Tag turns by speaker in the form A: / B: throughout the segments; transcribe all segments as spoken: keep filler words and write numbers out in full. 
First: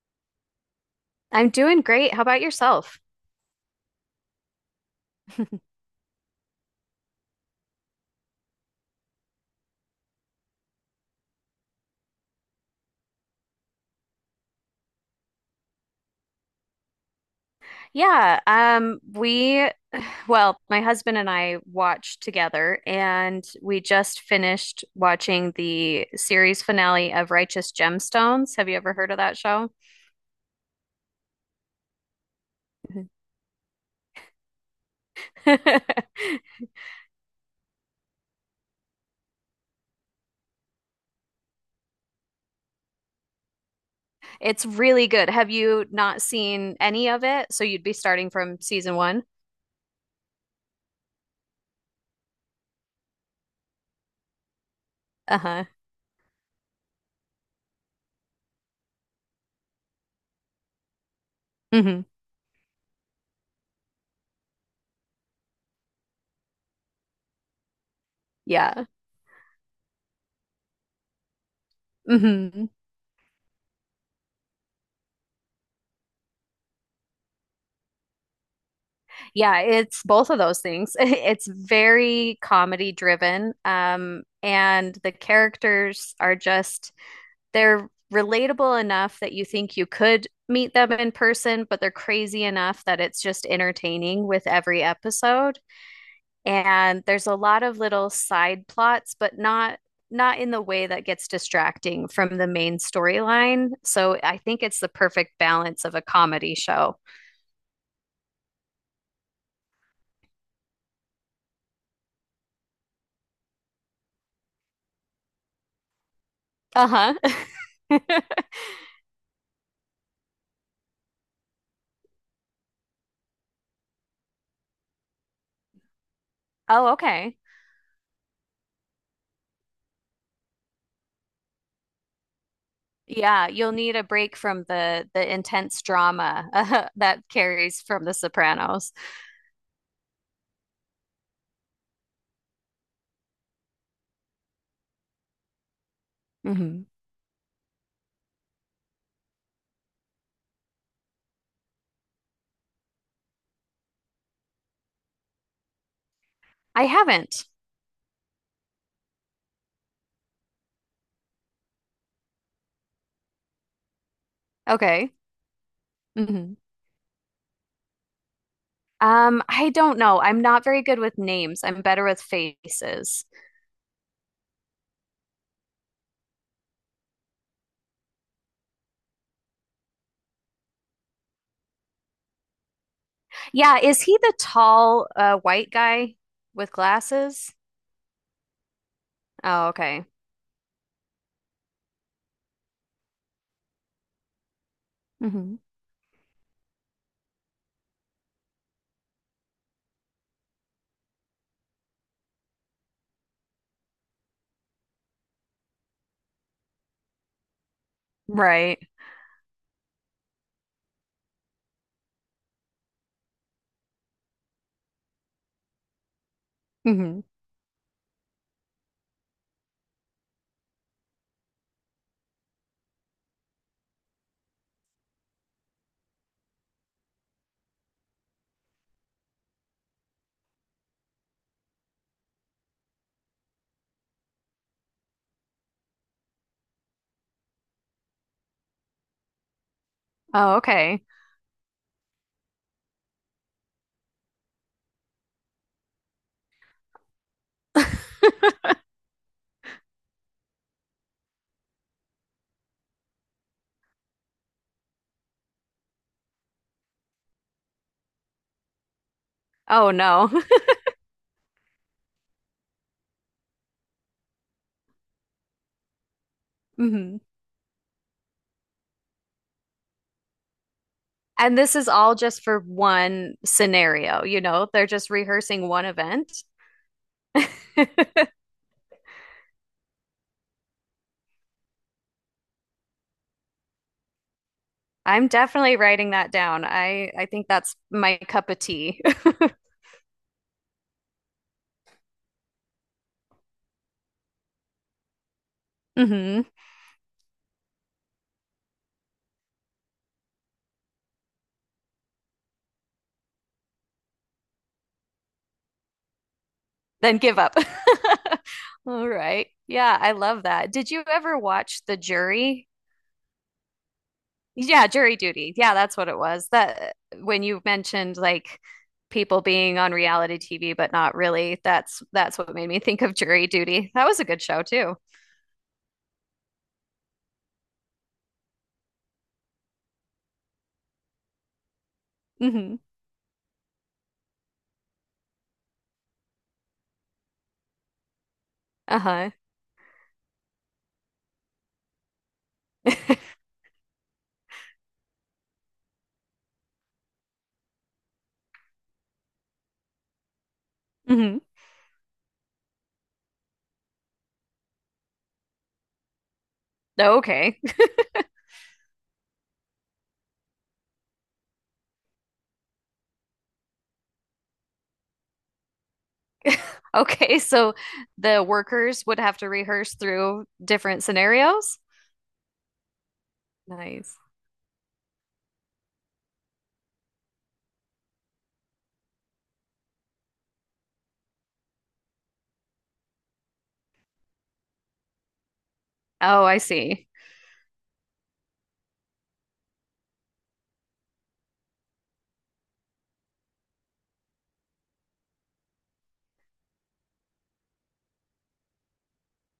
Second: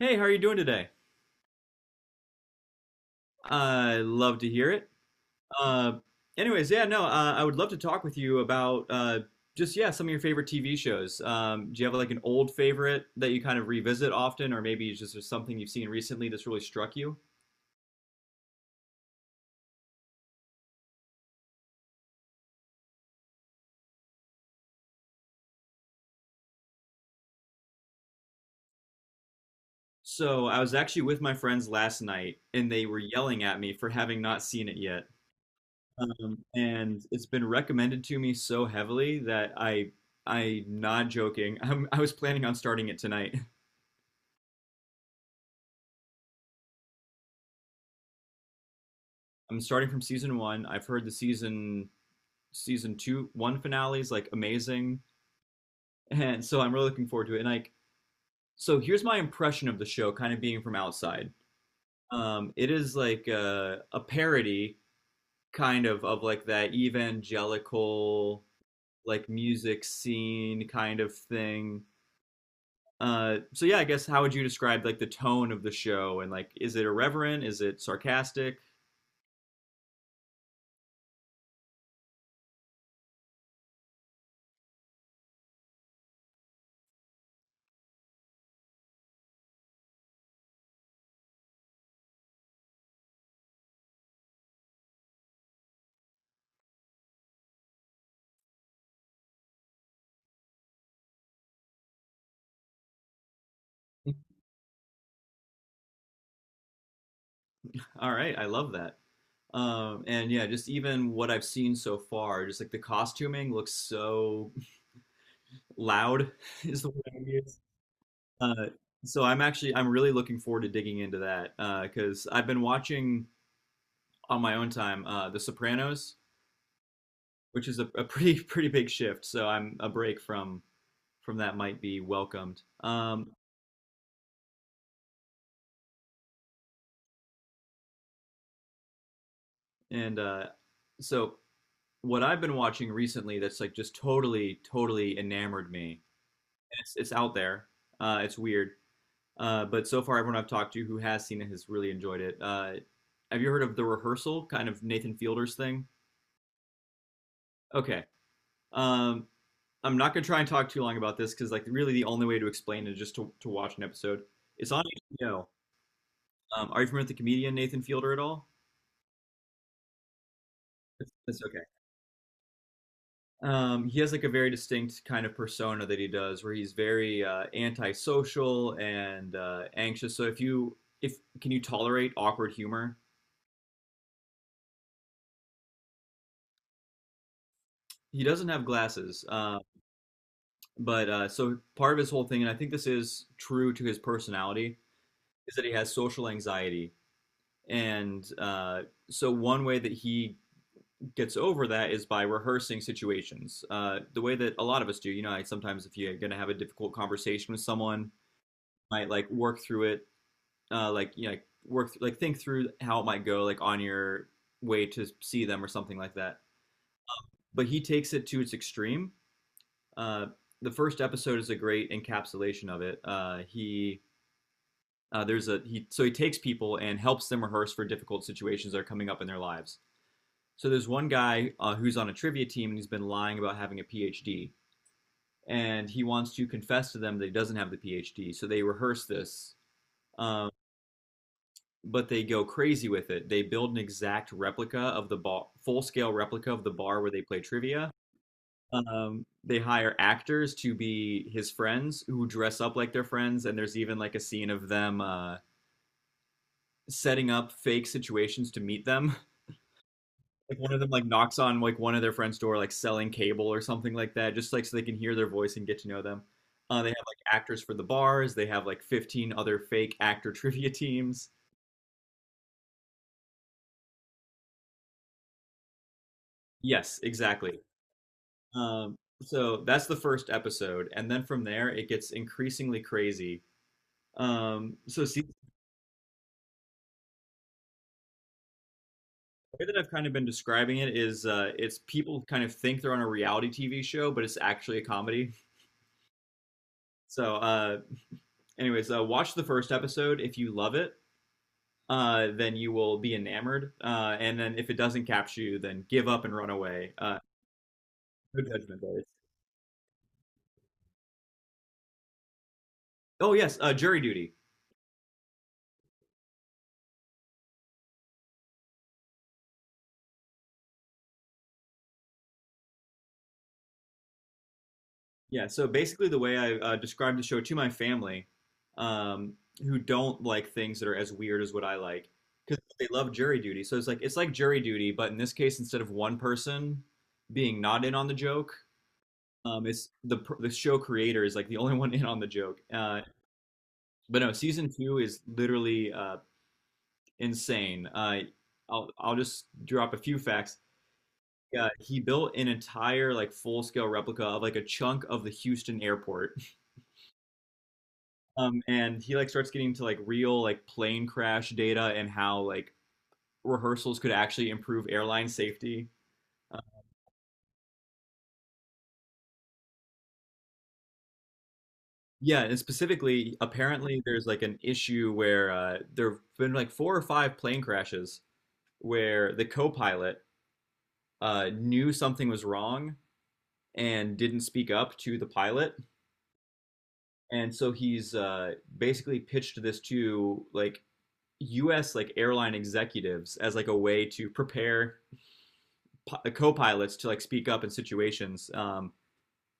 A: Hey, how are you doing today?
B: I'm doing great. How about yourself?
A: I love to hear it. Uh, anyways, yeah, no, uh, I would love to talk with you about uh, just yeah some of your favorite T V shows. Um, do you have like an old favorite that you kind of revisit often, or maybe it's just there's something you've seen recently that's really struck you?
B: Yeah, um, we, well, my husband and I watched together, and we just finished watching the series finale of Righteous Gemstones. Have you ever heard of that show?
A: So I was actually with my friends last night, and they were
B: Mhm.
A: yelling at me for having not seen it yet. Um, and it's been recommended to me so heavily that I, I'm not joking. I'm, I was planning on starting it tonight.
B: It's really good. Have you not seen any of it? So you'd be starting from season one?
A: I'm starting from season one. I've heard the season season two one finale is like amazing,
B: Uh-huh.
A: and so I'm really looking forward to it. And like, so here's my impression of the show, kind of being from outside.
B: Hmm.
A: Um, it is like a, a parody, kind of, of like that evangelical
B: Yeah.
A: like music scene kind of thing.
B: Hmm.
A: Uh, so yeah, I guess how would you describe like the tone of the show, and like is it irreverent? Is it sarcastic?
B: Yeah, it's both of those things. It's very comedy driven, um, and the characters are just they're relatable enough that you think you could meet them in person, but they're crazy enough that it's just entertaining with every episode. And there's a lot of little side plots, but not, not in the way that gets distracting from the main storyline. So I think it's the perfect balance of a comedy show.
A: All right, I love that. Um, and yeah, just even what I've seen so far, just like the costuming looks so loud is the word
B: Uh-huh.
A: I use. Uh, so I'm actually I'm really looking forward to digging into that, uh, because I've been watching on my own time, uh, The Sopranos,
B: Oh, okay.
A: which is a, a pretty pretty big shift. So I'm a break from from that might be welcomed. Um,
B: Yeah, you'll need a break from the the intense drama uh, that carries from The Sopranos.
A: and uh, so what I've been watching recently that's like just totally totally enamored me.
B: Hmm.
A: It's it's out there. Uh, it's weird. Uh, but so far, everyone I've talked to who has seen it has really enjoyed it. Uh, have you heard of The Rehearsal, kind of Nathan Fielder's thing?
B: I haven't.
A: Okay. Um, I'm not going to try and talk too long about this because, like, really the only way to explain it is just to, to watch an episode. It's on
B: Okay.
A: H B O.
B: Hmm.
A: Um, are you familiar with the comedian Nathan Fielder at all?
B: Um, I don't know. I'm not very good
A: That's,
B: with
A: that's okay.
B: names. I'm better with faces.
A: Um, he has like a very distinct kind of persona that he does, where he's very, uh, antisocial and, uh, anxious. So if you, if can you tolerate awkward humor?
B: Yeah, is he the tall uh, white guy with glasses?
A: He doesn't have glasses. um,
B: Oh, okay.
A: But uh, so part of his whole thing, and I think this is true to his personality,
B: Hmm.
A: is that he has social anxiety. And, uh, so one way that he gets over that is by rehearsing situations, uh, the way that a lot of us do. You know, like sometimes if you're going to have a difficult conversation with someone,
B: Right.
A: might like work through it, uh, like you know, like, work th- like think through how it might go, like on your way to see them or something like that.
B: Hmm.
A: But he takes it to its extreme. Uh, the first episode is a great encapsulation of it. Uh, he Uh, there's a he so he takes people and helps them rehearse for difficult situations that are coming up in their lives. So there's one guy, uh, who's on a trivia team and he's been lying about having a PhD, and he wants to confess to them that he doesn't have the PhD. So they rehearse this. um,
B: Oh, okay.
A: but they go crazy with it. They build an exact replica of the bar, full-scale replica of the bar where they play trivia. Um, they hire actors to be his friends who dress up like their friends, and there's even like a scene of them, uh, setting up fake situations to meet them,
B: Oh no.
A: like one of them like knocks on like one of their friend's door, like selling cable or something like that, just like so they can hear their voice and get to know them. Uh, they have
B: Hmm.
A: like actors for the bars. They have like fifteen other fake actor trivia teams.
B: And this is all just for one scenario, you know? They're just rehearsing one event.
A: Yes, exactly. Um, so that's the first episode, and then from there it gets increasingly crazy. Um, so see,
B: I'm
A: the
B: definitely writing that down. I I think that's my cup of tea.
A: way that I've kind of been describing it is, uh, it's people kind of think they're on a reality TV show, but it's actually a comedy.
B: Hmm.
A: So, uh, anyways, uh, watch the first episode. If you love it, uh, then you will be enamored. Uh, and then if it doesn't capture you, then give up and run away. Uh,
B: Then give up.
A: no judgment there.
B: All right. Yeah, I love that. Did you ever watch The Jury?
A: Oh yes, uh, jury duty.
B: Yeah, Jury Duty. Yeah, that's what it was. That, when you mentioned like people being on reality T V but not really, that's that's what made me think of Jury Duty. That was a good show too.
A: Yeah. So basically, the way I, uh, described the show to my family, um, who don't like things that are as weird as what I like, because
B: Hmm.
A: they love jury duty. So it's like it's like jury duty, but in this case, instead of one person being not in on the joke,
B: Uh-huh.
A: um, it's the the show creator is like the only one in on the joke. Uh, but no, season two is literally, Uh, insane. Uh, I'll I'll just drop a few facts.
B: Hmm.
A: Uh, he built an entire like full scale replica of like a chunk of the Houston airport.
B: Okay.
A: Um, and he like starts getting into like real like plane crash data and how like rehearsals could actually improve airline safety. Uh,
B: Okay, so the workers would have to rehearse through different scenarios?
A: yeah, and specifically, apparently
B: Nice.
A: there's like an issue where, uh, there've been like four or five plane crashes where the co-pilot, uh, knew something was wrong and didn't speak up to the pilot.
B: Oh, I see.
A: And so he's, uh, basically pitched this to like U S like airline executives as like a way to prepare pi- uh, co-pilots to like speak up in situations. Um,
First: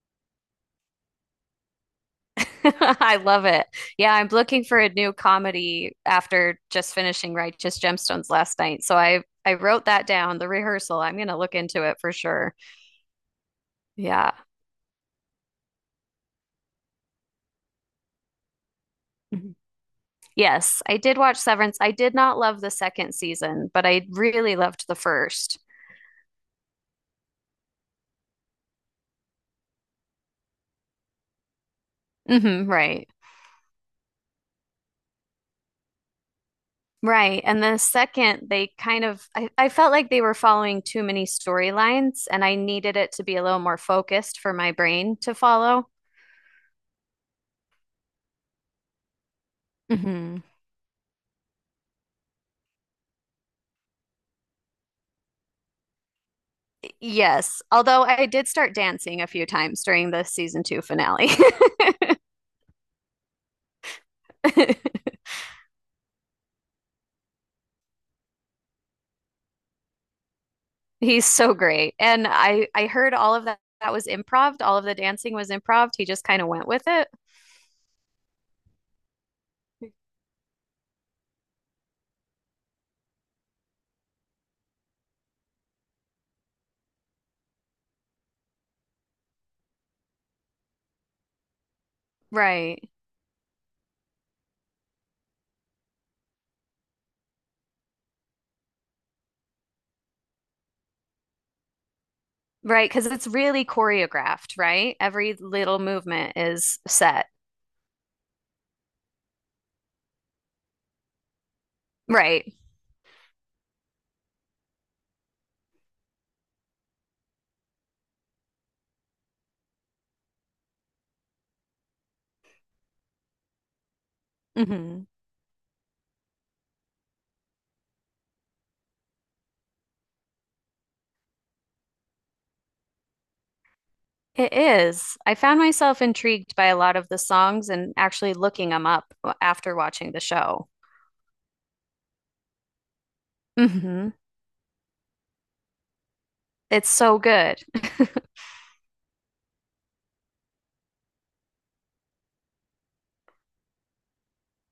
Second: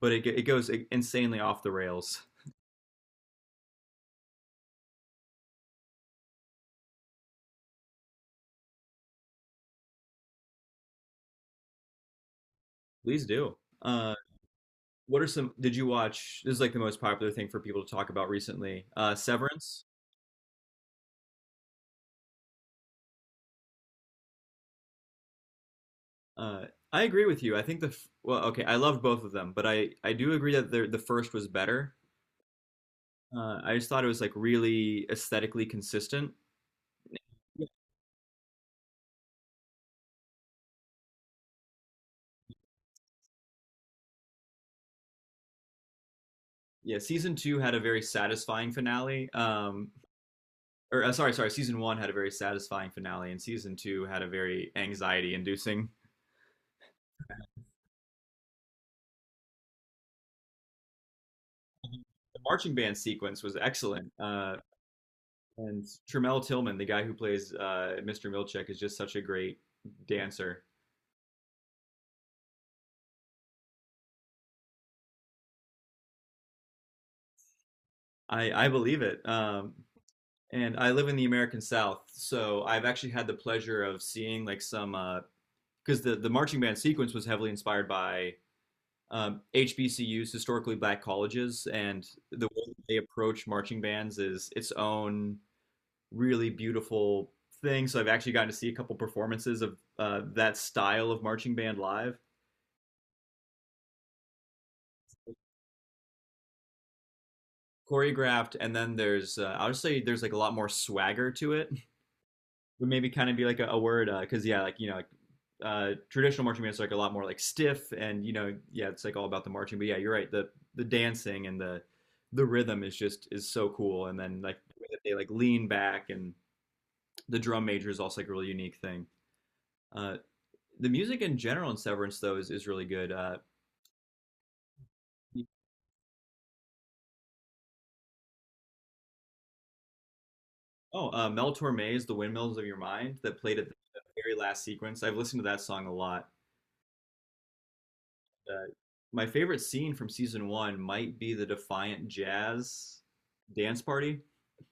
A: but it it goes insanely off the rails.
B: I love it. Yeah, I'm looking for a new comedy after just finishing Righteous Gemstones last night. So I I wrote that down, the rehearsal. I'm going to look into it for sure.
A: Please do. Uh,
B: Yeah.
A: what are some? Did you watch? This is like the most popular thing for people to talk about recently. Uh,
B: Mhm.
A: Severance.
B: Yes, I did watch Severance. I did not love the second season, but I really loved the first.
A: Uh, I agree with you. I think the f- well, okay, I loved both of them, but I I do agree that the the first was better.
B: Mm-hmm, right.
A: Uh, I just thought it was like really aesthetically consistent.
B: Right. And the second, they kind of, I, I felt like they were following too many storylines, and I needed it to be a little more focused for my brain to follow.
A: Yeah, season two had a very satisfying finale. Um,
B: Hmm.
A: or uh, sorry, sorry, season one had a very satisfying finale, and season two had a very anxiety-inducing.
B: Yes. Although I did start dancing a few times during the season two finale.
A: The marching band sequence was excellent, uh, and Tramell Tillman, the guy who plays, uh, Mister Milchek, is just such a great dancer.
B: He's so great. And I I heard all of that that was improv. All of the dancing was improv. He just kind of went with it.
A: I I believe it. Um, and I live in the American South, so I've actually had the pleasure of seeing like some, because uh, the the marching band sequence was heavily inspired by, um, H B C Us, historically black colleges, and the way that
B: Right.
A: they approach marching bands is its own really beautiful thing. So I've actually gotten to see a couple performances of, uh, that style of marching band live,
B: Right, because it's really choreographed, right? Every little movement is set.
A: choreographed, and then there's, uh, I would say there's like a lot more swagger to it.
B: Right.
A: Would maybe kind of be like a, a word, because uh, yeah, like you know, like, uh, traditional marching bands are like a lot more like stiff, and you know, yeah, it's like all about the marching. But yeah, you're right. The the dancing and the the rhythm is just is so cool. And then like the way that
B: Hmm.
A: they like lean back, and the drum major is also like a really unique thing. Uh, the music in general in Severance, though, is is really good. Uh,
B: It is. I found myself intrigued by a lot of the songs and actually looking them up after watching the show.
A: oh, uh, Mel Torme's "The Windmills of Your Mind" that played at the
B: Hmm.
A: very last sequence. I've listened to that song a lot.
B: It's so good.
A: Uh, my favorite scene from season one might be the Defiant Jazz dance party.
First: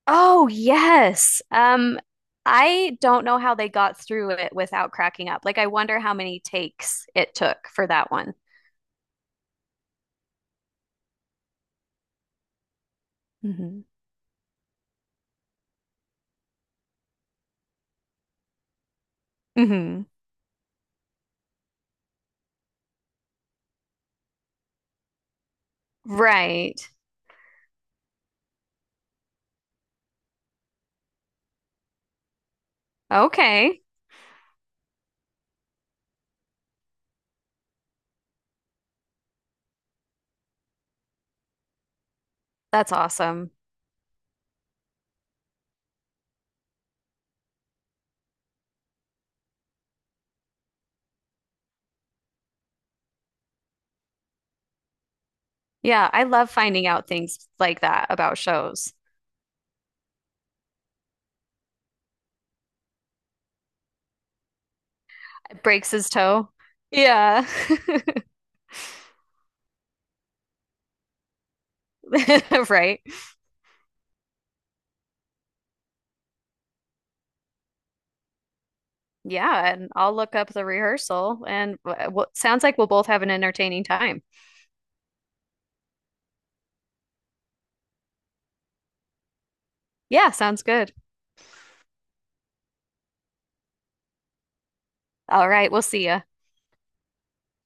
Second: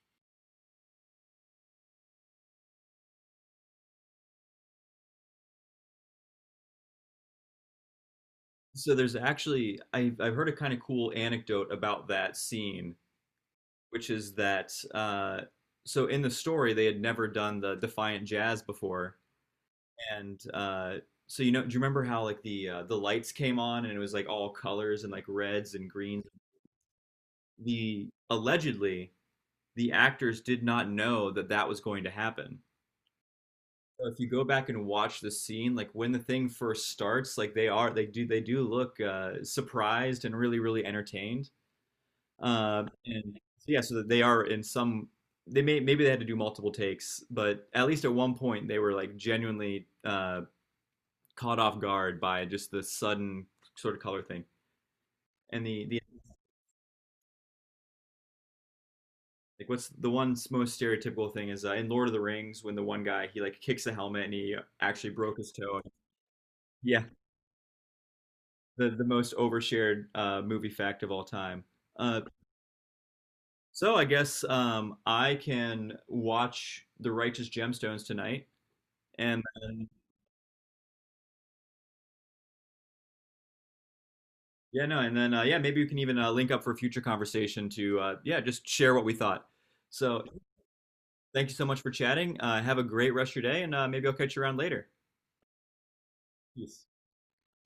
B: Oh, yes. Um, I don't know how they got through it without cracking up. Like, I wonder how many takes it took for that one.
A: So there's actually I, I've heard a kind of cool anecdote about that scene,
B: Hmm.
A: which is that, uh, so in the story they had never done the Defiant Jazz before,
B: Hmm.
A: and, uh, so you know do you remember how like the uh, the lights came on and it was like all colors and like reds and greens?
B: Right.
A: The allegedly the actors did not know that that was going to happen.
B: Okay.
A: So if you go back and watch the scene, like when the thing first starts, like they are, they do, they do look, uh, surprised and really, really entertained. Um,
B: That's
A: and
B: awesome.
A: so, yeah, so that they are in some, they may maybe they had to do multiple takes, but at least at one point they were like genuinely, uh, caught off guard by just the sudden sort of color thing. And the the
B: Yeah, I love finding out things like that about shows.
A: like, what's the one most stereotypical thing is, uh, in Lord of the Rings when the one guy he like kicks a helmet and he actually broke his toe.
B: Breaks his toe.
A: Yeah,
B: Yeah.
A: the the most overshared, uh, movie fact of all time. Uh,
B: Right.
A: so I guess, um, I can watch The Righteous Gemstones tonight, and
B: Yeah,
A: then,
B: and I'll look up the rehearsal and w w- sounds like we'll both have an entertaining time.
A: yeah, no, and then, uh, yeah, maybe we can even, uh, link up for future conversation to, uh, yeah, just share what we thought. So
B: Yeah, sounds good.
A: thank you so much for chatting. Uh, have a great rest of your day, and, uh, maybe I'll catch you around later.
B: All right, we'll see ya.
A: Peace.